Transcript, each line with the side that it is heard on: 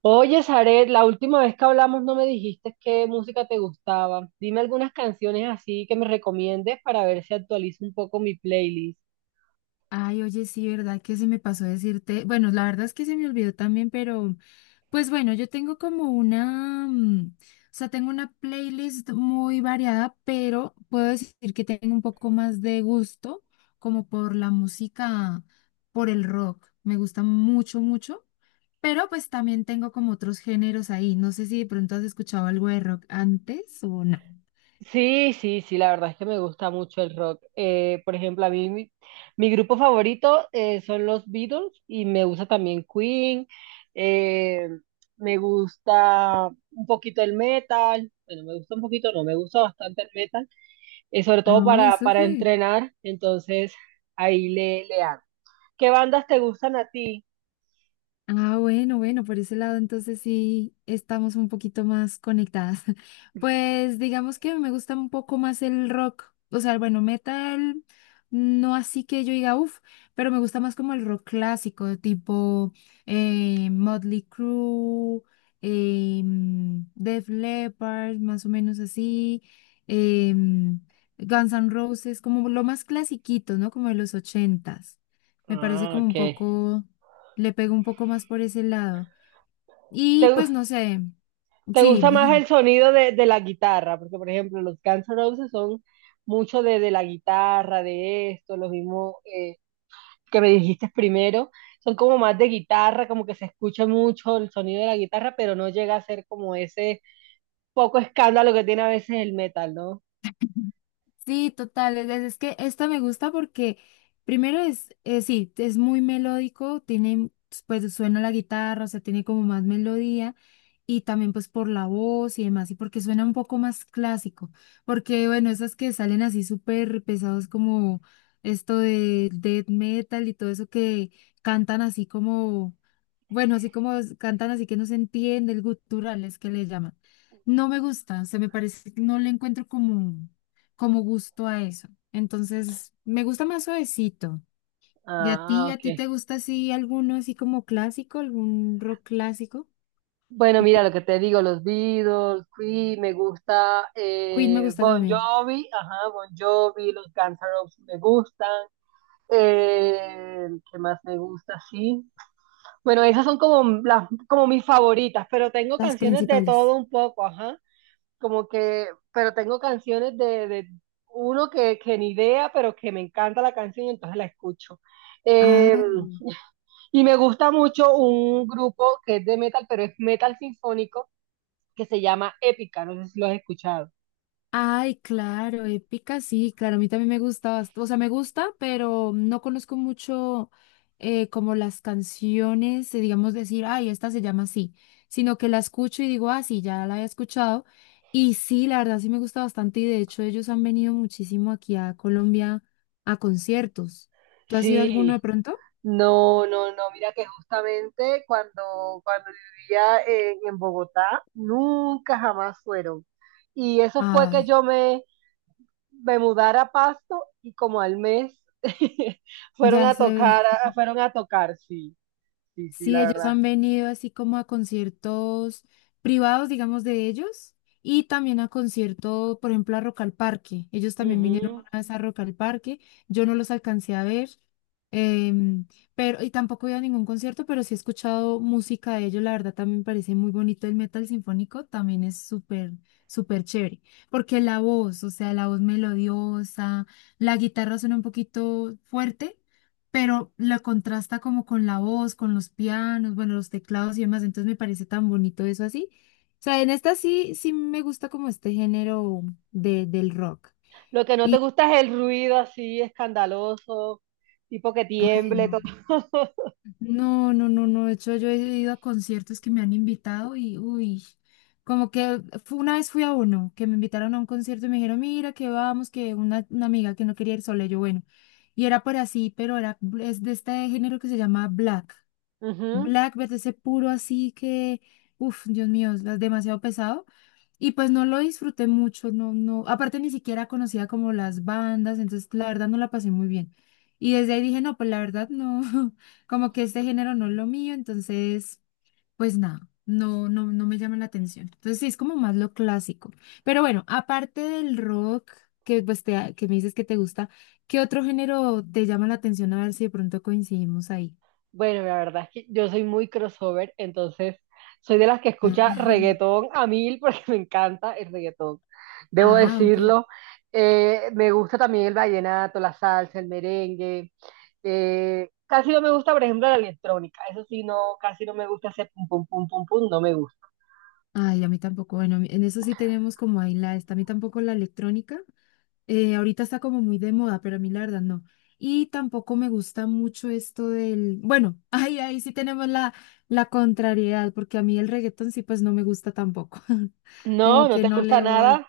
right: Oye, Zaret, la última vez que hablamos no me dijiste qué música te gustaba. Dime algunas canciones así que me recomiendes para ver si actualizo un poco mi playlist.
left: Ay, oye, sí, ¿verdad? Que se me pasó decirte. Bueno, la verdad es que se me olvidó también, pero pues bueno, yo tengo como una, o sea, tengo una playlist muy variada, pero puedo decir que tengo un poco más de gusto como por la música, por el rock. Me gusta mucho, mucho, pero pues también tengo como otros géneros ahí. No sé si de pronto has escuchado algo de rock antes o no.
right: Sí, sí, sí, la verdad es que me gusta mucho el rock. Por ejemplo, a mí mi grupo favorito son los Beatles y me gusta también Queen. eh, Me gusta un poquito el metal. Bueno, me gusta un poquito, no, me gusta bastante el metal, sobre todo
left: Ay,
right: para
left: súper.
right: entrenar. Entonces, ahí le hago. ¿Qué bandas te gustan a ti?
left: Ah, bueno, bueno, por ese lado entonces sí estamos un poquito más conectadas. Pues digamos que me gusta un poco más el rock, o sea, bueno, metal, no así que yo diga, uff, pero me gusta más como el rock clásico, tipo Motley Crue, Def Leppard, más o menos así, em, Guns N' Roses, como lo más clasiquito, ¿no? Como de los ochentas. Me parece
right: Ah,
left: como un
right: ok.
left: poco le pego un poco más por ese lado.
right: ¿Te,
left: Y
right: gu-
left: pues no sé,
right: te
left: sí,
right: gusta más
left: dime.
right: el sonido de, la guitarra? Porque, por ejemplo, los Guns N' Roses son mucho de la guitarra, de esto, los mismos que me dijiste primero. Son como más de guitarra, como que se escucha mucho el sonido de la guitarra, pero no llega a ser como ese poco escándalo que tiene a veces el metal, ¿no?
left: Sí, total. Es que esta me gusta porque primero es, sí, es muy melódico, tiene, pues suena la guitarra, o sea, tiene como más melodía y también pues por la voz y demás, y porque suena un poco más clásico, porque bueno, esas que salen así súper pesados como esto de death metal y todo eso que cantan así como, bueno, cantan así que no se entiende, el gutural es que le llaman. No me gusta, o sea, me parece, no le encuentro como gusto a eso. Entonces, me gusta más suavecito. ¿Y
right: Ah,
left: a
right: ok.
left: ti te gusta así alguno así como clásico, algún rock clásico?
right: Bueno,
left: Que
right: mira
left: te...
right: lo que te digo, los Beatles, Queen, me gusta
left: Queen me gusta
right: Bon
left: también.
right: Jovi, ajá, Bon Jovi, los Guns N' Roses me gustan. ¿Qué más me gusta? Sí. Bueno, esas son como mis favoritas, pero tengo
left: Las
right: canciones de
left: principales.
right: todo un poco, ajá. Como que, pero tengo canciones de, uno que ni idea, pero que me encanta la canción, entonces la escucho. Eh,
left: Ay.
right: y me gusta mucho un grupo que es de metal, pero es metal sinfónico que se llama Épica, no sé si lo has escuchado.
left: Ay, claro, épica, sí, claro, a mí también me gusta, o sea, me gusta, pero no conozco mucho como las canciones, digamos decir, ay, esta se llama así, sino que la escucho y digo, ah, sí, ya la he escuchado, y sí, la verdad sí me gusta bastante, y de hecho ellos han venido muchísimo aquí a Colombia a conciertos. ¿Tú has ido a alguno de
right: Sí,
left: pronto?
right: no, no, no, mira que justamente cuando vivía en Bogotá, nunca jamás fueron. Y eso fue que
left: Ay,
right: yo me mudara a Pasto y como al mes fueron
left: ya
right: a
left: sé.
right: tocar, sí, sí, sí,
left: Sí,
right: la
left: ellos
right: verdad.
left: han venido así como a conciertos privados, digamos, de ellos, y también a conciertos, por ejemplo, a Rock al Parque. Ellos también vinieron
right: Ujú.
left: una vez a Rock al Parque. Yo no los alcancé a ver, em, pero, y tampoco he ido a ningún concierto, pero sí he escuchado música de ellos. La verdad, también me parece muy bonito el metal sinfónico, también es súper, súper chévere. Porque la voz, o sea, la voz melodiosa, la guitarra suena un poquito fuerte pero la contrasta como con la voz, con los pianos, bueno, los teclados y demás, entonces me parece tan bonito eso así. O sea, en esta sí, sí me gusta como este género de, del rock.
right: Lo que no te gusta es el ruido así escandaloso, tipo que
left: Ay,
right: tiemble, todo.
left: no. No, no, no, no. De hecho, yo he ido a conciertos que me han invitado y, uy, una vez fui a uno, que me invitaron a un concierto y me dijeron, mira, que vamos, que una amiga que no quería ir sola, y yo, bueno. Y era por así, pero era, es de este género que se llama black.
right: Ujú.
left: Blackbird, ese puro así que, uff, Dios mío, es demasiado pesado. Y pues no lo disfruté mucho, no, no, aparte ni siquiera conocía como las bandas, entonces la verdad no la pasé muy bien. Y desde ahí dije, no, pues la verdad no, como que este género no es lo mío, entonces, pues nada, no, no, no me llama la atención. Entonces sí, es como más lo clásico. Pero bueno, aparte del rock, que pues te, que me dices que te gusta, ¿qué otro género te llama la atención? A ver si de pronto coincidimos ahí.
right: Bueno, la verdad es que yo soy muy crossover, entonces soy de las que escucha reggaetón a mil porque me encanta el reggaetón, debo
left: Ah, ok.
right: decirlo. Me gusta también el vallenato, la salsa, el merengue. Casi no me gusta, por ejemplo, la electrónica. Eso sí, no, casi no me gusta hacer pum, pum, pum, pum, pum, no me gusta.
left: Ay, a mí tampoco. Bueno, en eso sí tenemos como ahí la esta. A mí tampoco la electrónica. Ahorita está como muy de moda, pero a mí la verdad no. Y tampoco me gusta mucho esto del. Bueno, ahí, ahí sí tenemos la, la contrariedad, porque a mí el reggaetón sí, pues no me gusta tampoco.
right: No,
left: Como
right: no
left: que
right: te
left: no
right: gusta
left: le voy.
right: nada.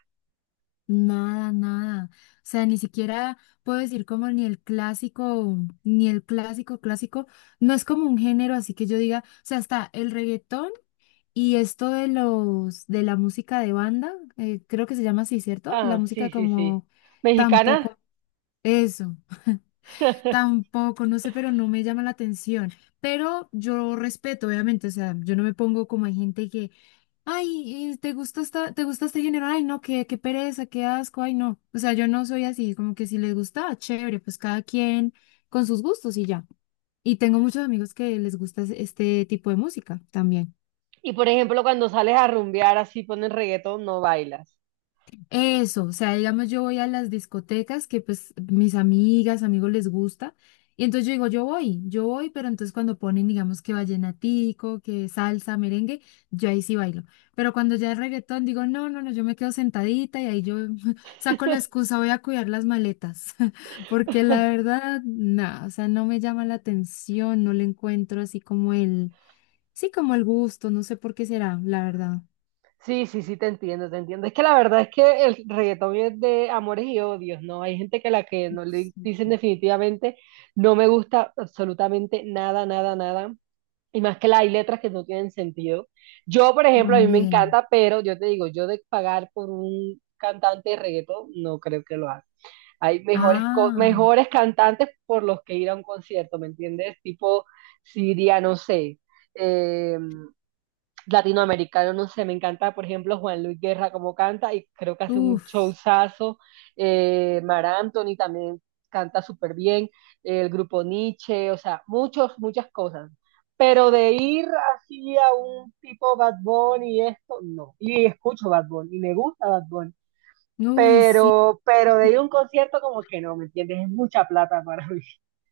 left: Nada, nada. O sea, ni siquiera puedo decir como ni el clásico, ni el clásico, clásico. No es como un género, así que yo diga, o sea, está el reggaetón. Y esto de los de la música de banda, creo que se llama así, ¿cierto? La
right: Ah, sí,
left: música
right: sí, sí.
left: como
right: ¿Mexicana?
left: tampoco, eso, tampoco, no sé, pero no me llama la atención. Pero yo respeto, obviamente, o sea, yo no me pongo como hay gente que, ay, ¿te gusta esta, te gusta este género? Ay, no, qué, qué pereza, qué asco, ay, no. O sea, yo no soy así, como que si les gusta, ah, chévere, pues cada quien con sus gustos y ya. Y tengo muchos amigos que les gusta este tipo de música también.
right: Y por ejemplo, cuando sales a rumbear así ponen reggaetón, no bailas.
left: Eso, o sea, digamos, yo voy a las discotecas que pues mis amigas, amigos les gusta, y entonces yo digo, yo voy, pero entonces cuando ponen, digamos, que vallenatico, que salsa, merengue, yo ahí sí bailo. Pero cuando ya es reggaetón, digo, no, no, no, yo me quedo sentadita y ahí yo saco la excusa, voy a cuidar las maletas, porque la verdad, nada, o sea, no me llama la atención, no le encuentro así como el, sí, como el gusto, no sé por qué será, la verdad.
right: Sí, sí, sí, te entiendo, te entiendo. Es que la verdad es que el reggaetón es de amores y odios, ¿no? Hay gente que a la que no
left: Ups.
right: le dicen definitivamente, no me gusta absolutamente nada, nada, nada. Y más que la, hay letras que no tienen sentido. Yo, por ejemplo, a mí me
left: También.
right: encanta, pero yo te digo, yo de pagar por un cantante de reggaetón, no creo que lo haga. Hay mejores, co-
left: Ah.
right: mejores cantantes por los que ir a un concierto, ¿me entiendes? Tipo, si iría, no sé. em, Latinoamericano, no sé, me encanta, por ejemplo, Juan Luis Guerra como canta y creo que hace un
left: Uf,
right: showzazo. Mar Anthony también canta súper bien, el grupo Nietzsche, o sea, muchos, muchas cosas. Pero de ir así a un tipo Bad Bunny y esto, no. Y escucho Bad Bunny y me gusta Bad Bunny.
left: uy, sí.
right: Pero de ir a un concierto como que no, ¿me entiendes? Es mucha plata para mí.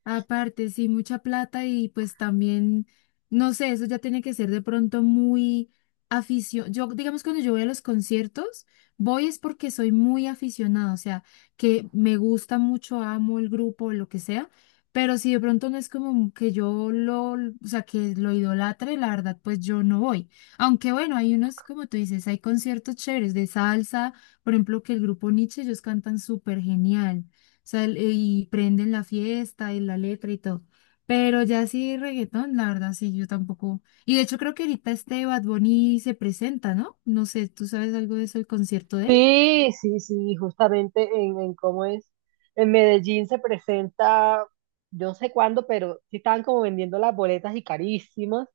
left: Aparte, sí, mucha plata y pues también, no sé, eso ya tiene que ser de pronto muy afición. Yo, digamos, cuando yo voy a los conciertos, voy es porque soy muy aficionada, o sea, que me gusta mucho, amo el grupo, lo que sea, pero si de pronto no es como que yo lo, o sea, que lo idolatre, la verdad, pues yo no voy. Aunque bueno, hay unos, como tú dices, hay conciertos chéveres de salsa, por ejemplo, que el grupo Nietzsche, ellos cantan súper genial sea, y prenden la fiesta y la letra y todo. Pero ya sí, reggaetón, la verdad, sí, yo tampoco. Y de hecho creo que ahorita este Bad Bunny se presenta, ¿no? No sé, ¿tú sabes algo de eso, el concierto de él?
right: Sí, sí, sí, justamente en cómo es. En Medellín se presenta, yo no sé cuándo, pero sí estaban como vendiendo las boletas y carísimas,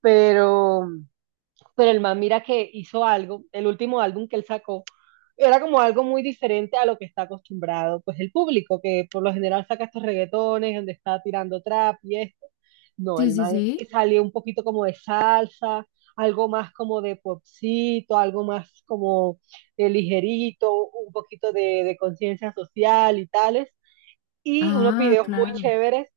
right: pero el man mira que hizo algo, el último álbum que él sacó, era como algo muy diferente a lo que está acostumbrado, pues el público, que por lo general saca estos reggaetones, donde está tirando trap y esto. No,
left: Sí,
right: el
left: sí,
right: man
left: sí.
right: salió un poquito como de salsa, algo más como de popcito, algo más como de ligerito, un poquito de, conciencia social y tales. Y unos
left: Ah,
right: videos muy
left: claro.
right: chéveres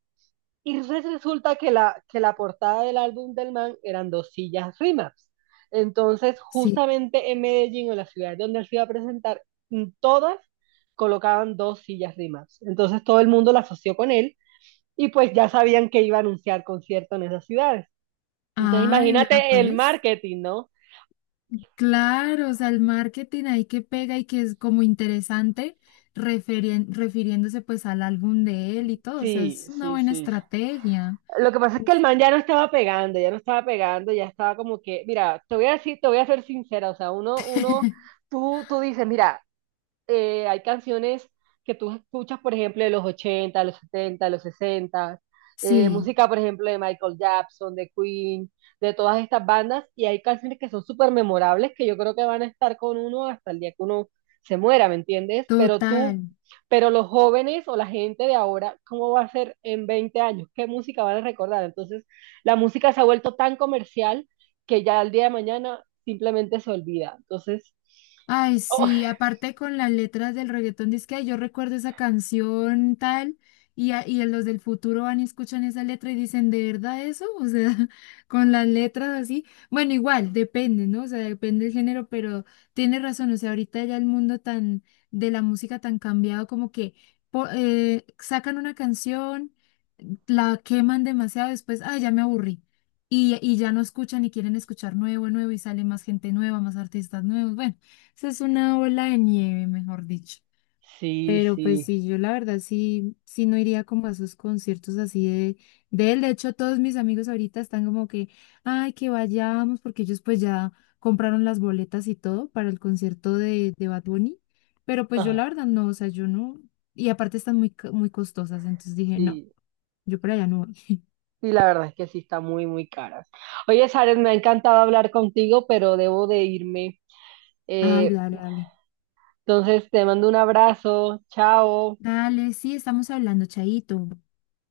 right: y resulta que que la portada del álbum del man eran dos sillas Rimax. Entonces,
left: Sí.
right: justamente en Medellín, o en la ciudad donde él se iba a presentar, en todas colocaban dos sillas Rimax. Entonces, todo el mundo la asoció con él y pues ya sabían que iba a anunciar concierto en esas ciudades. Entonces,
left: Ay, vea
right: imagínate el
left: pues.
right: marketing, ¿no?
left: Claro, o sea, el marketing ahí que pega y que es como interesante, refiriéndose pues al álbum de él y todo, o sea,
right: Sí,
left: es una
right: sí,
left: buena
right: sí.
left: estrategia.
right: Lo que pasa es que el
left: Uf.
right: man ya no estaba pegando, ya no estaba pegando, ya estaba como que, mira, te voy a decir, te voy a ser sincera, o sea, uno, tú dices, mira, hay canciones que tú escuchas, por ejemplo, de los 80, de los 70, de los 60,
left: Sí,
right: música, por ejemplo, de Michael Jackson, de Queen, de todas estas bandas, y hay canciones que son súper memorables que yo creo que van a estar con uno hasta el día que uno se muera, ¿me entiendes? Pero tú,
left: total.
right: pero los jóvenes o la gente de ahora, ¿cómo va a ser en 20 años? ¿Qué música van a recordar? Entonces, la música se ha vuelto tan comercial que ya al día de mañana simplemente se olvida. Entonces,
left: Ay,
right: o
left: sí, aparte con las letras del reggaetón, dice que "Ay, yo recuerdo esa canción tal, y, y los del futuro van y escuchan esa letra y dicen, ¿de verdad eso? O sea, con las letras así. Bueno, igual, depende, ¿no? O sea, depende del género, pero tiene razón, o sea, ahorita ya el mundo tan, de la música tan cambiado, como que sacan una canción, la queman demasiado, después, ay, ya me aburrí. Y ya no escuchan y quieren escuchar nuevo, nuevo, y sale más gente nueva, más artistas nuevos. Bueno. Eso es una ola de nieve, mejor dicho.
right: sí,
left: Pero pues
right: sí.
left: sí, yo la verdad sí, sí no iría como a esos conciertos así de él. De hecho, todos mis amigos ahorita están como que, ay, que vayamos, porque ellos pues ya compraron las boletas y todo para el concierto de Bad Bunny. Pero pues yo la
right: Ah,
left: verdad no, o sea, yo no. Y aparte están muy, muy costosas, entonces dije, no,
right: sí.
left: yo para allá no voy.
right: Sí, la verdad es que sí está muy, muy caras. Oye, Sares, me ha encantado hablar contigo, pero debo de irme.
left: Ay,
right: Eh,
left: dale, dale.
right: entonces, te mando un abrazo. Chao.
left: Dale, sí, estamos hablando, Chaito.